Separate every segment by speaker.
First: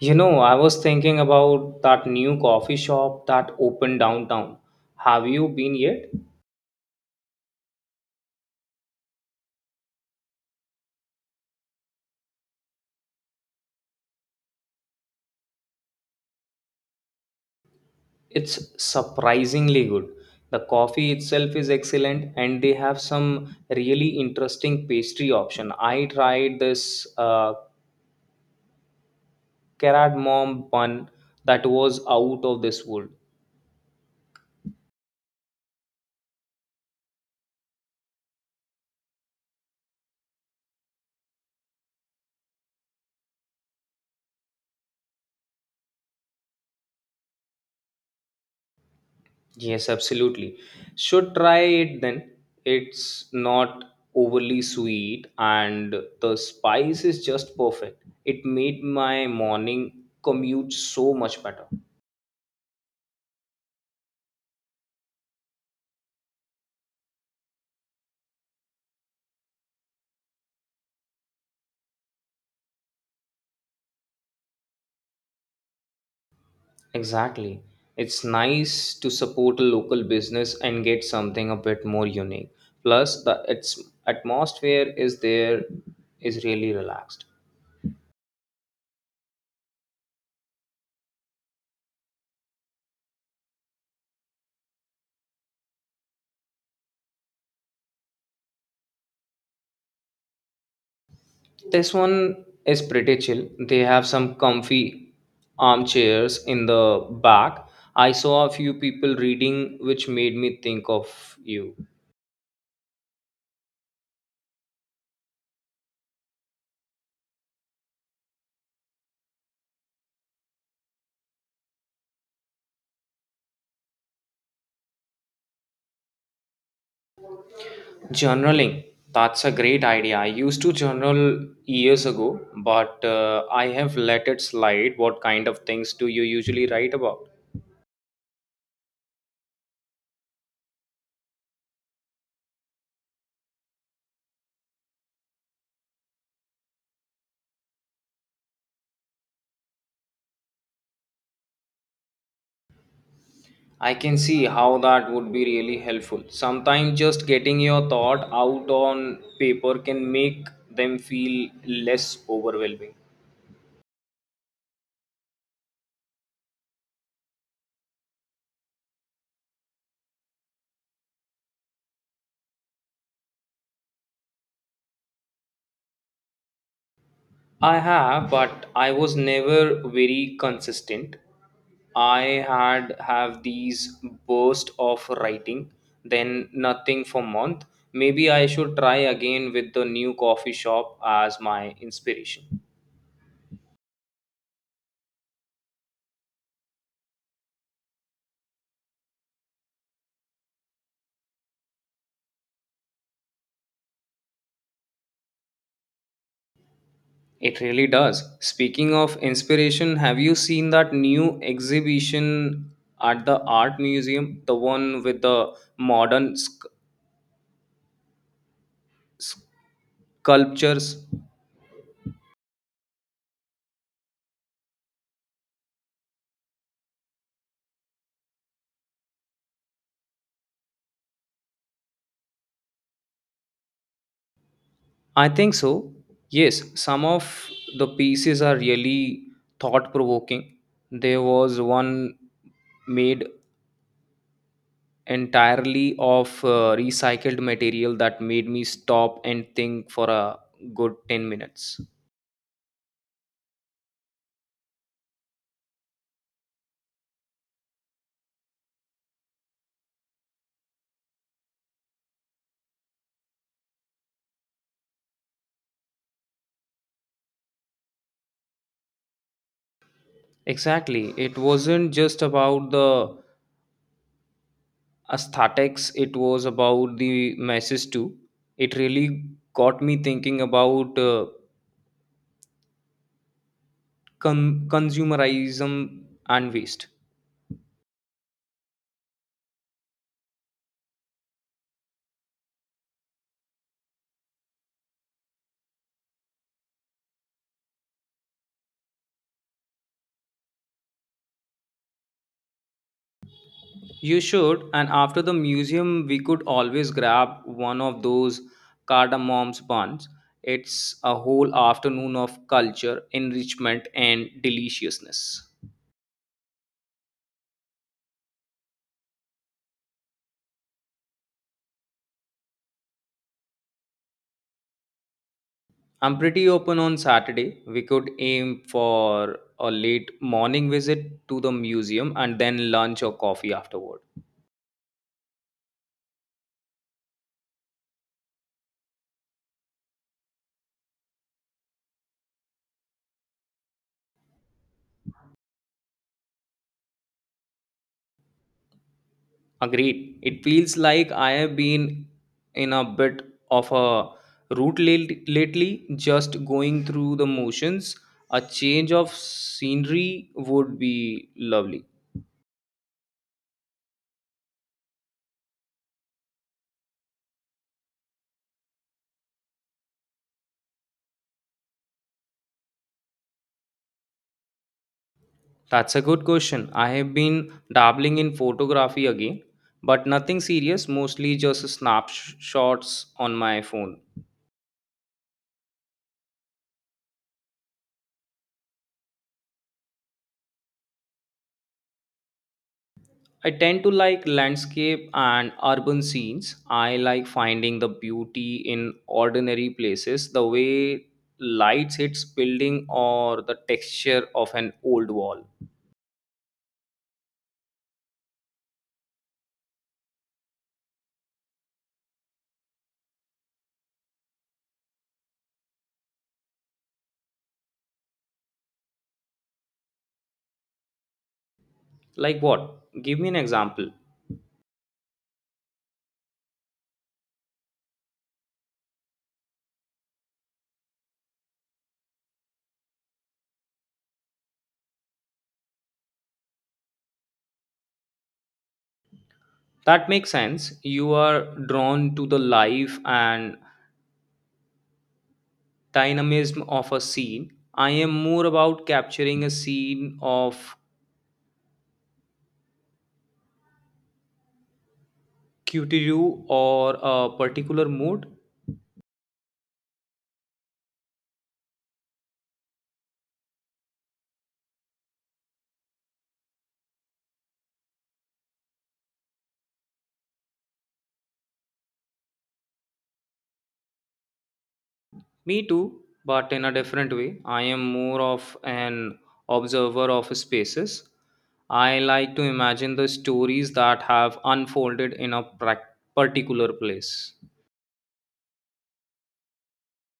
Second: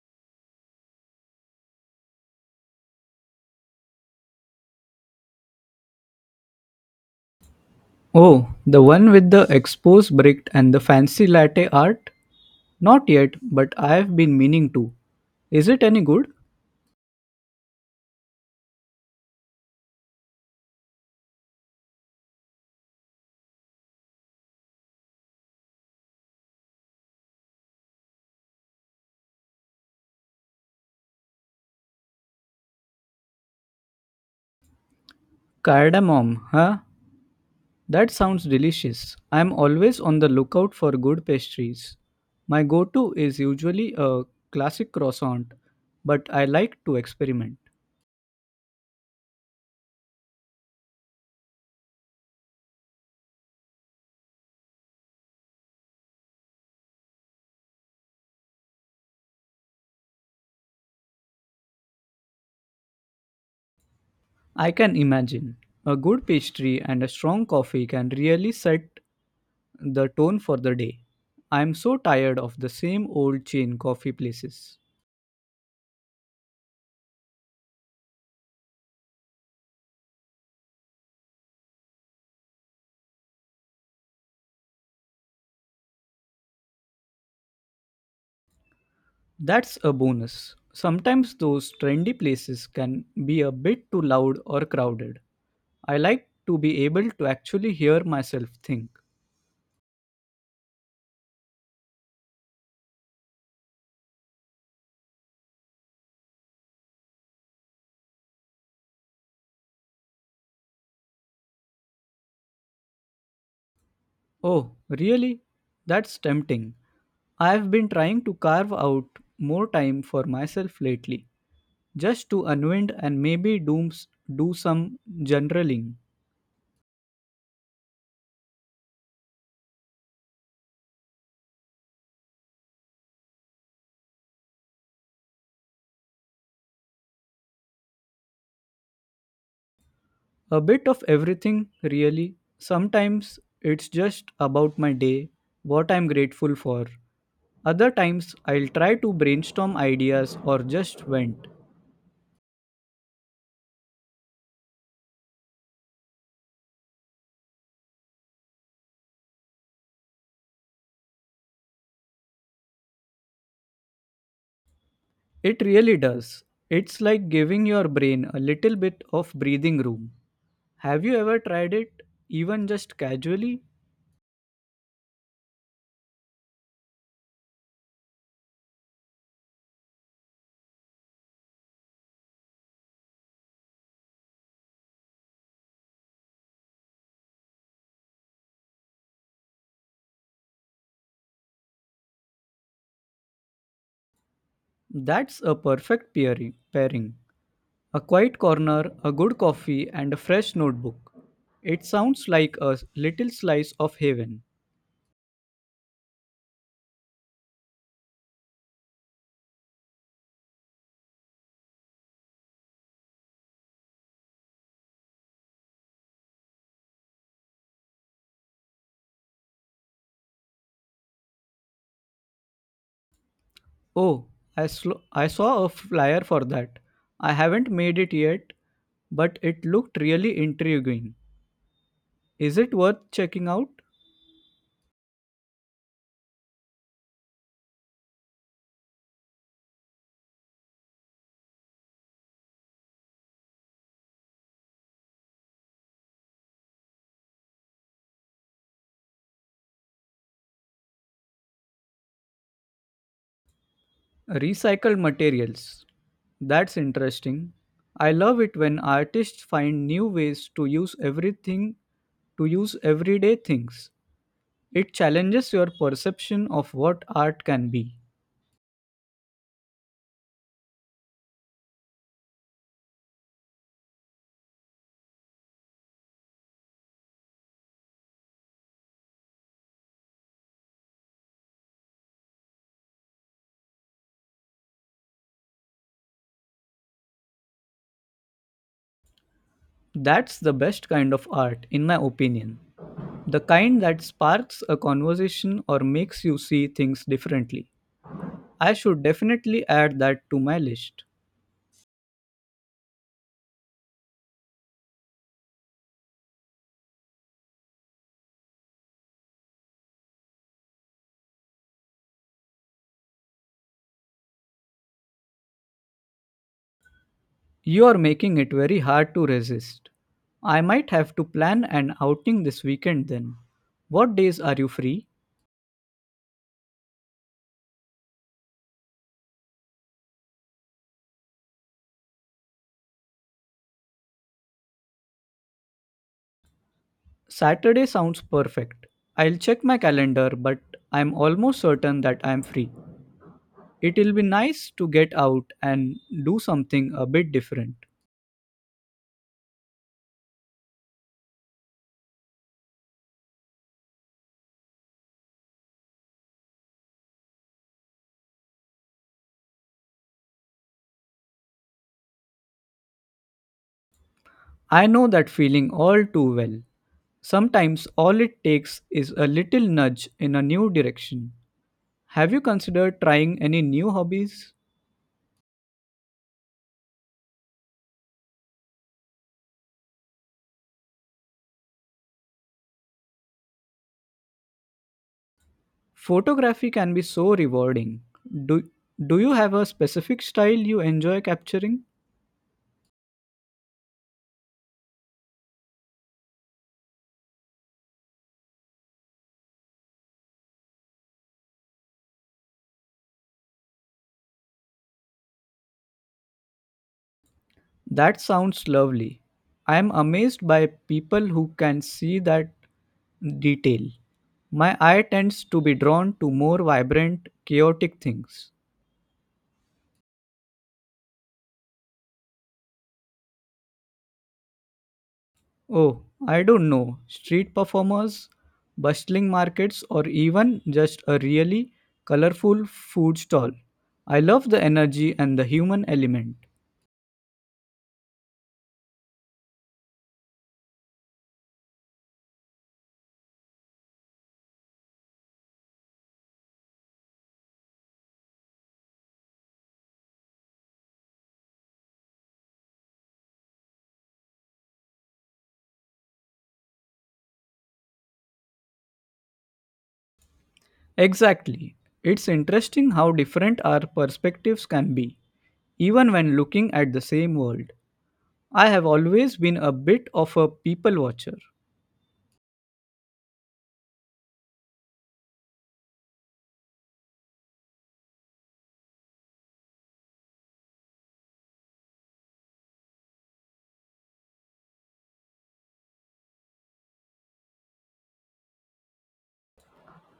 Speaker 1: You know, I was thinking about that new coffee shop that opened downtown. Have you been yet?
Speaker 2: Oh, the one with the exposed brick and the fancy latte art? Not yet, but I've been meaning to. Is it any good?
Speaker 1: It's surprisingly good. The coffee itself is excellent and they have some really interesting pastry option. I tried this cardamom bun that was out of this world.
Speaker 2: Cardamom, huh? That sounds delicious. I'm always on the lookout for good pastries. My go to is usually a classic croissant, but I like to experiment.
Speaker 1: Yes, absolutely. Should try it then. It's not overly sweet and the spice is just perfect. It made my morning commute so much better.
Speaker 2: I can imagine. A good pastry and a strong coffee can really set the tone for the day. I'm so tired of the same old chain coffee places.
Speaker 1: Exactly. It's nice to support a local business and get something a bit more unique. Plus the its atmosphere is there is really relaxed.
Speaker 2: That's a bonus. Sometimes those trendy places can be a bit too loud or crowded. I like to be able to actually hear myself think.
Speaker 1: This one is pretty chill. They have some comfy armchairs in the back. I saw a few people reading, which made me think of you.
Speaker 2: Oh, really? That's tempting. I've been trying to carve out more time for myself lately, just to unwind and maybe do some generaling.
Speaker 1: Journaling. That's a great idea. I used to journal years ago, but I have let it slide. What kind of things do you usually write about?
Speaker 2: A bit of everything, really. Sometimes it's just about my day, what I'm grateful for. Other times, I'll try to brainstorm ideas or just vent.
Speaker 1: I can see how that would be really helpful. Sometimes just getting your thought out on paper can make them feel less overwhelming.
Speaker 2: It really does. It's like giving your brain a little bit of breathing room. Have you ever tried it, even just casually?
Speaker 1: I have, but I was never very consistent. I had have these burst of writing, then nothing for month. Maybe I should try again with the new coffee shop as my inspiration.
Speaker 2: That's a perfect pairing. A quiet corner, a good coffee, and a fresh notebook. It sounds like a little slice of heaven.
Speaker 1: It really does. Speaking of inspiration, have you seen that new exhibition at the art museum? The one with the modern sculptures?
Speaker 2: Oh, I saw a flyer for that. I haven't made it yet, but it looked really intriguing. Is it worth checking out?
Speaker 1: I think so. Yes, some of the pieces are really thought provoking. There was one made entirely of recycled material that made me stop and think for a good 10 minutes.
Speaker 2: Recycled materials. That's interesting. I love it when artists find new ways to use everyday things. It challenges your perception of what art can be.
Speaker 1: Exactly. It wasn't just about the aesthetics, it was about the message too. It really got me thinking about consumerism and waste.
Speaker 2: That's the best kind of art, in my opinion. The kind that sparks a conversation or makes you see things differently. I should definitely add that to my list.
Speaker 1: You should, and after the museum, we could always grab one of those cardamom's buns. It's a whole afternoon of culture, enrichment, and deliciousness.
Speaker 2: You are making it very hard to resist. I might have to plan an outing this weekend then. What days are you free?
Speaker 1: I'm pretty open on Saturday. We could aim for a late morning visit to the museum and then lunch or coffee afterward.
Speaker 2: Saturday sounds perfect. I'll check my calendar, but I'm almost certain that I'm free. It'll be nice to get out and do something a bit different.
Speaker 1: Agreed. It feels like I have been in a bit of a lately, just going through the motions. A change of scenery would be lovely.
Speaker 2: I know that feeling all too well. Sometimes all it takes is a little nudge in a new direction. Have you considered trying any new hobbies?
Speaker 1: That's a good question. I have been dabbling in photography again, but nothing serious, mostly just snapshots on my phone.
Speaker 2: Photography can be so rewarding. Do, do you have a specific style you enjoy capturing?
Speaker 1: I tend to like landscape and urban scenes. I like finding the beauty in ordinary places, the way lights hits building or the texture of an old wall.
Speaker 2: That sounds lovely. I am amazed by people who can see that detail. My eye tends to be drawn to more vibrant, chaotic things.
Speaker 1: Like what? Give me an example.
Speaker 2: Oh, I don't know, street performers, bustling markets, or even just a really colorful food stall. I love the energy and the human element.
Speaker 1: That makes sense. You are drawn to the life and dynamism of a scene. I am more about capturing a scene of cutie or a particular mood.
Speaker 2: Exactly. It's interesting how different our perspectives can be, even when looking at the same world. I have always been a bit of a people watcher.
Speaker 1: Me too, but in a different way. I am more of an observer of spaces. I like to imagine the stories that have unfolded in a particular place.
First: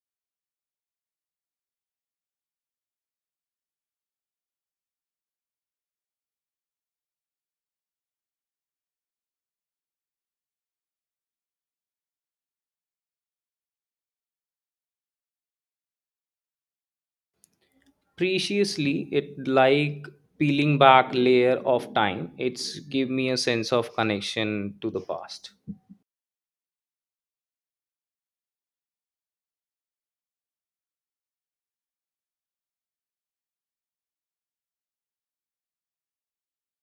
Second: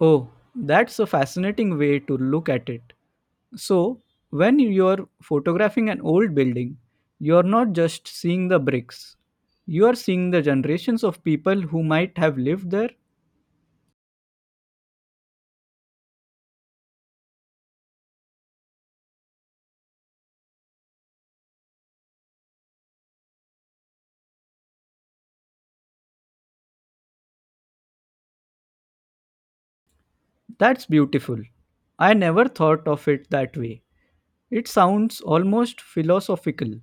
Speaker 2: Oh, that's a fascinating way to look at it. So, when you're photographing an old building, you're not just seeing the bricks, you are seeing the generations of people who might have lived there.
Speaker 1: Preciously, it like peeling back layer of time. It's give me a sense of connection to the past.
Speaker 2: That's beautiful. I never thought of it that way. It sounds almost philosophical.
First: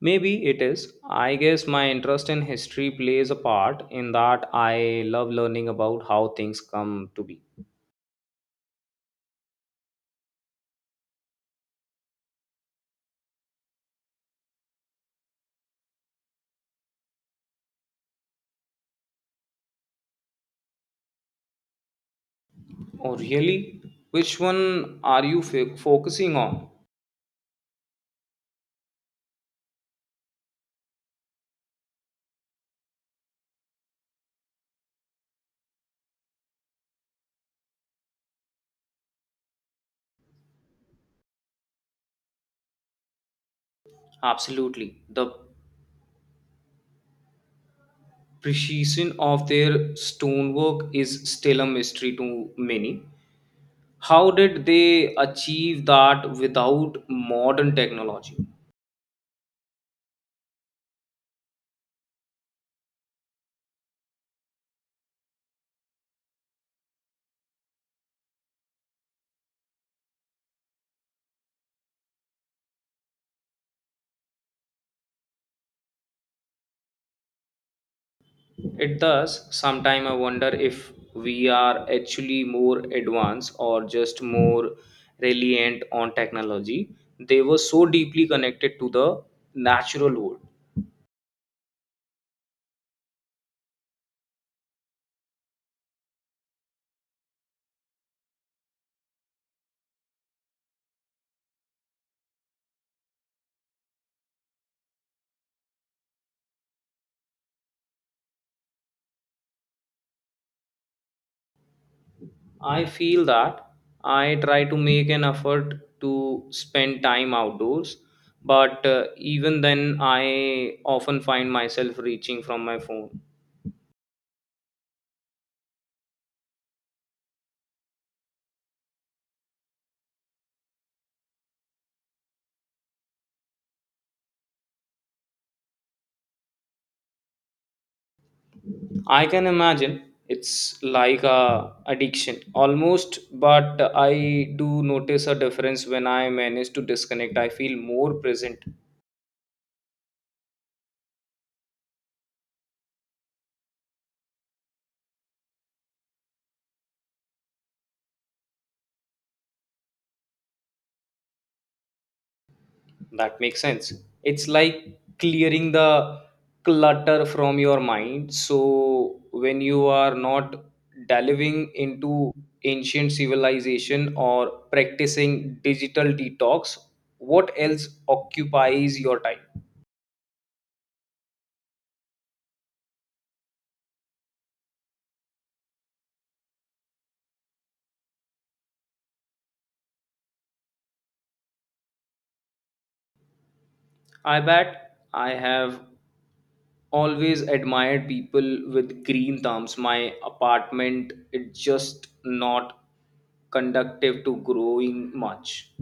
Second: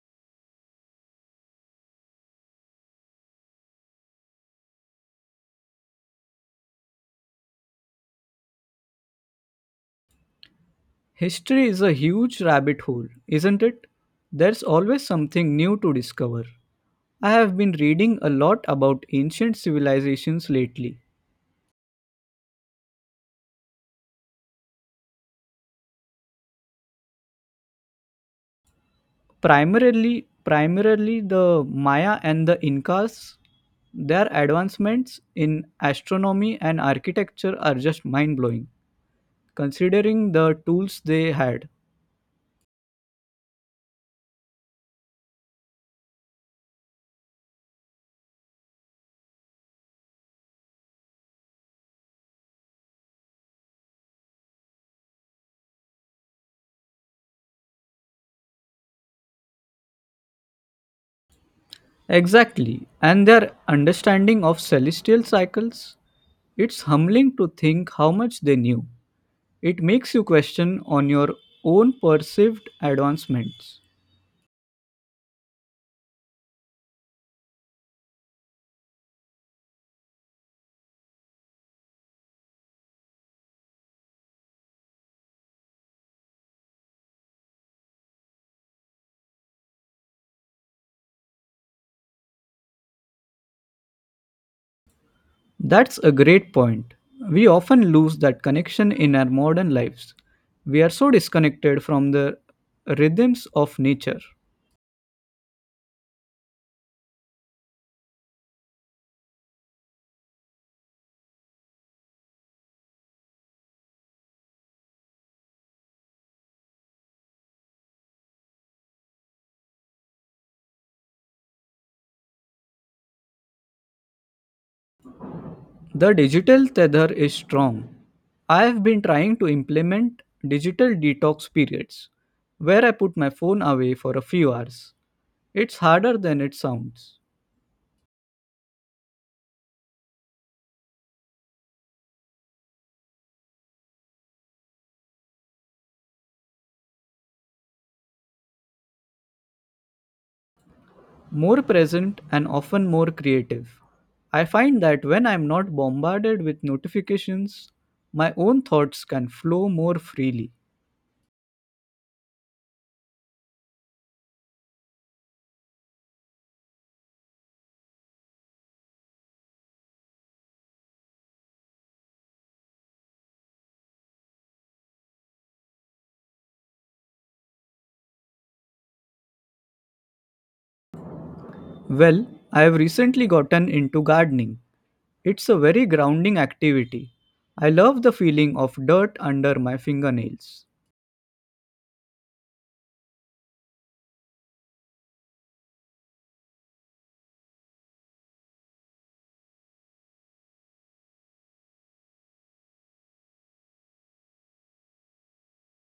Speaker 1: Maybe it is. I guess my interest in history plays a part in that I love learning about how things come to be.
Speaker 2: History is a huge rabbit hole, isn't it? There's always something new to discover. I have been reading a lot about ancient civilizations lately,
Speaker 1: Oh, really? Which one are you focusing on?
Speaker 2: primarily the Maya and the Incas. Their advancements in astronomy and architecture are just mind-blowing considering the tools they had.
Speaker 1: Absolutely. The precision of their stonework is still a mystery to many. How did they achieve that without modern technology?
Speaker 2: Exactly, and their understanding of celestial cycles. It's humbling to think how much they knew. It makes you question on your own perceived advancements.
Speaker 1: It does. Sometimes I wonder if we are actually more advanced or just more reliant on technology. They were so deeply connected to the natural world.
Speaker 2: That's a great point. We often lose that connection in our modern lives. We are so disconnected from the rhythms of nature.
Speaker 1: I feel that I try to make an effort to spend time outdoors, but even then, I often find myself reaching from my phone.
Speaker 2: The digital tether is strong. I have been trying to implement digital detox periods where I put my phone away for a few hours. It's harder than it sounds.
Speaker 1: I can imagine it's like a addiction almost, but I do notice a difference when I manage to disconnect. I feel more present.
Speaker 2: More present and often more creative. I find that when I'm not bombarded with notifications, my own thoughts can flow more freely.
Speaker 1: That makes sense. It's like clearing the clutter from your mind. So when you are not delving into ancient civilization or practicing digital detox, what else occupies your time?
Speaker 2: Well, I have recently gotten into gardening. It's a very grounding activity. I love the feeling of dirt under my fingernails.
Speaker 1: I bet I have always admired people with green thumbs. My apartment, it's just not conductive to growing much.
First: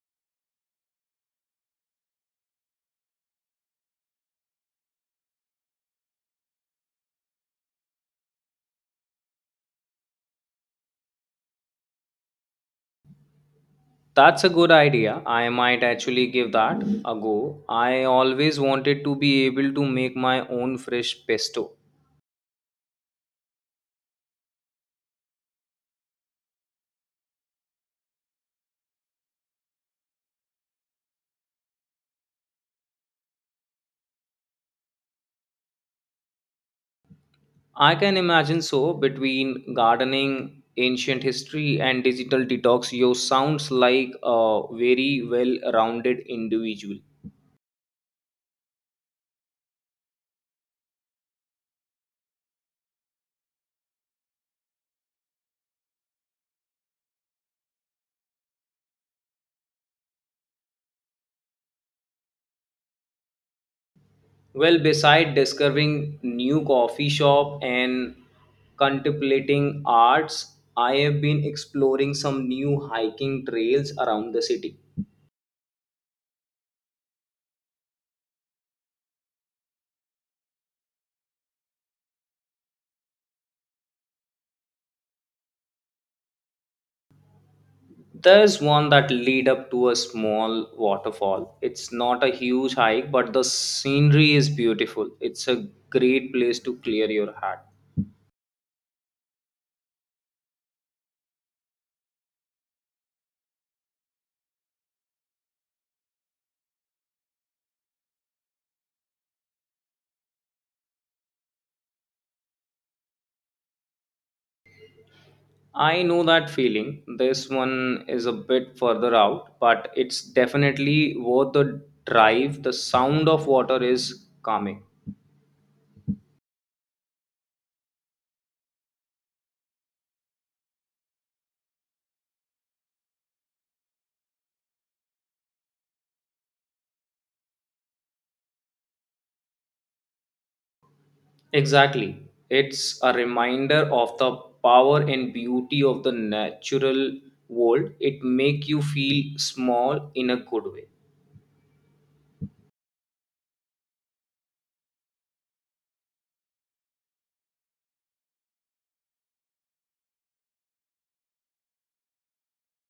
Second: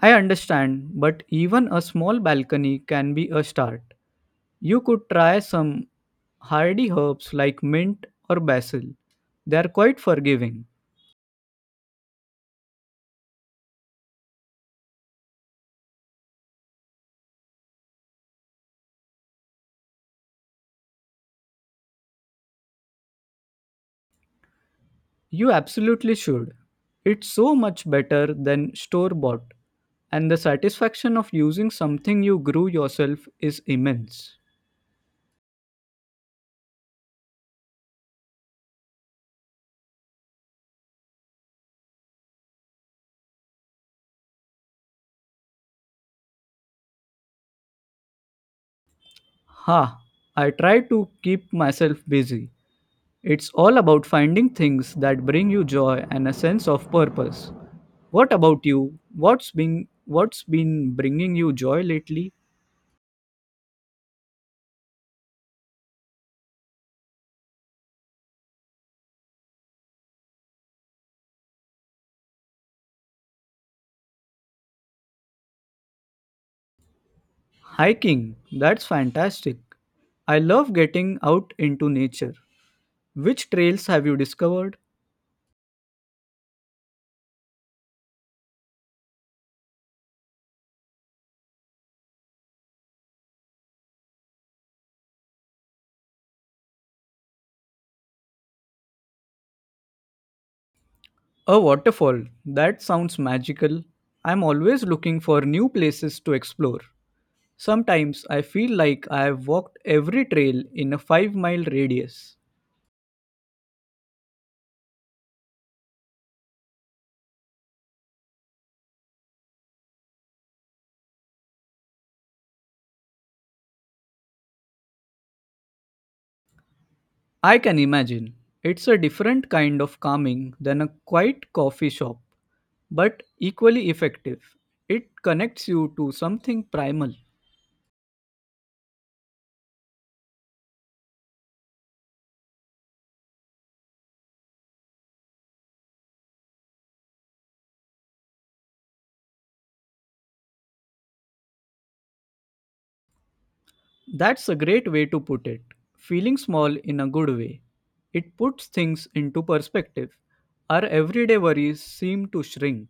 Speaker 2: I understand, but even a small balcony can be a start. You could try some hardy herbs like mint or basil. They are quite forgiving.
Speaker 1: That's a good idea. I might actually give that a go. I always wanted to be able to make my own fresh pesto.
Speaker 2: You absolutely should. It's so much better than store bought, and the satisfaction of using something you grew yourself is immense.
Speaker 1: I can imagine so between gardening, ancient history, and digital detox, you sounds like a very well-rounded individual.
Speaker 2: Ha! I try to keep myself busy. It's all about finding things that bring you joy and a sense of purpose. What about you? What's been bringing you joy lately?
Speaker 1: Well, beside discovering new coffee shop and contemplating arts, I have been exploring some new hiking trails around the city.
Speaker 2: Hiking. That's fantastic. I love getting out into nature. Which trails have you discovered?
Speaker 1: There's one that lead up to a small waterfall. It's not a huge hike, but the scenery is beautiful. It's a great place to clear your head.
Speaker 2: A waterfall. That sounds magical. I'm always looking for new places to explore. Sometimes I feel like I have walked every trail in a 5-mile radius.
Speaker 1: I know that feeling. This one is a bit further out, but it's definitely worth the drive. The sound of water is calming.
Speaker 2: I can imagine. It's a different kind of calming than a quiet coffee shop, but equally effective. It connects you to something primal.
Speaker 1: Exactly. It's a reminder of the power and beauty of the natural world. It make you feel small in a good way.
Speaker 2: That's a great way to put it. Feeling small in a good way. It puts things into perspective. Our everyday worries seem to shrink.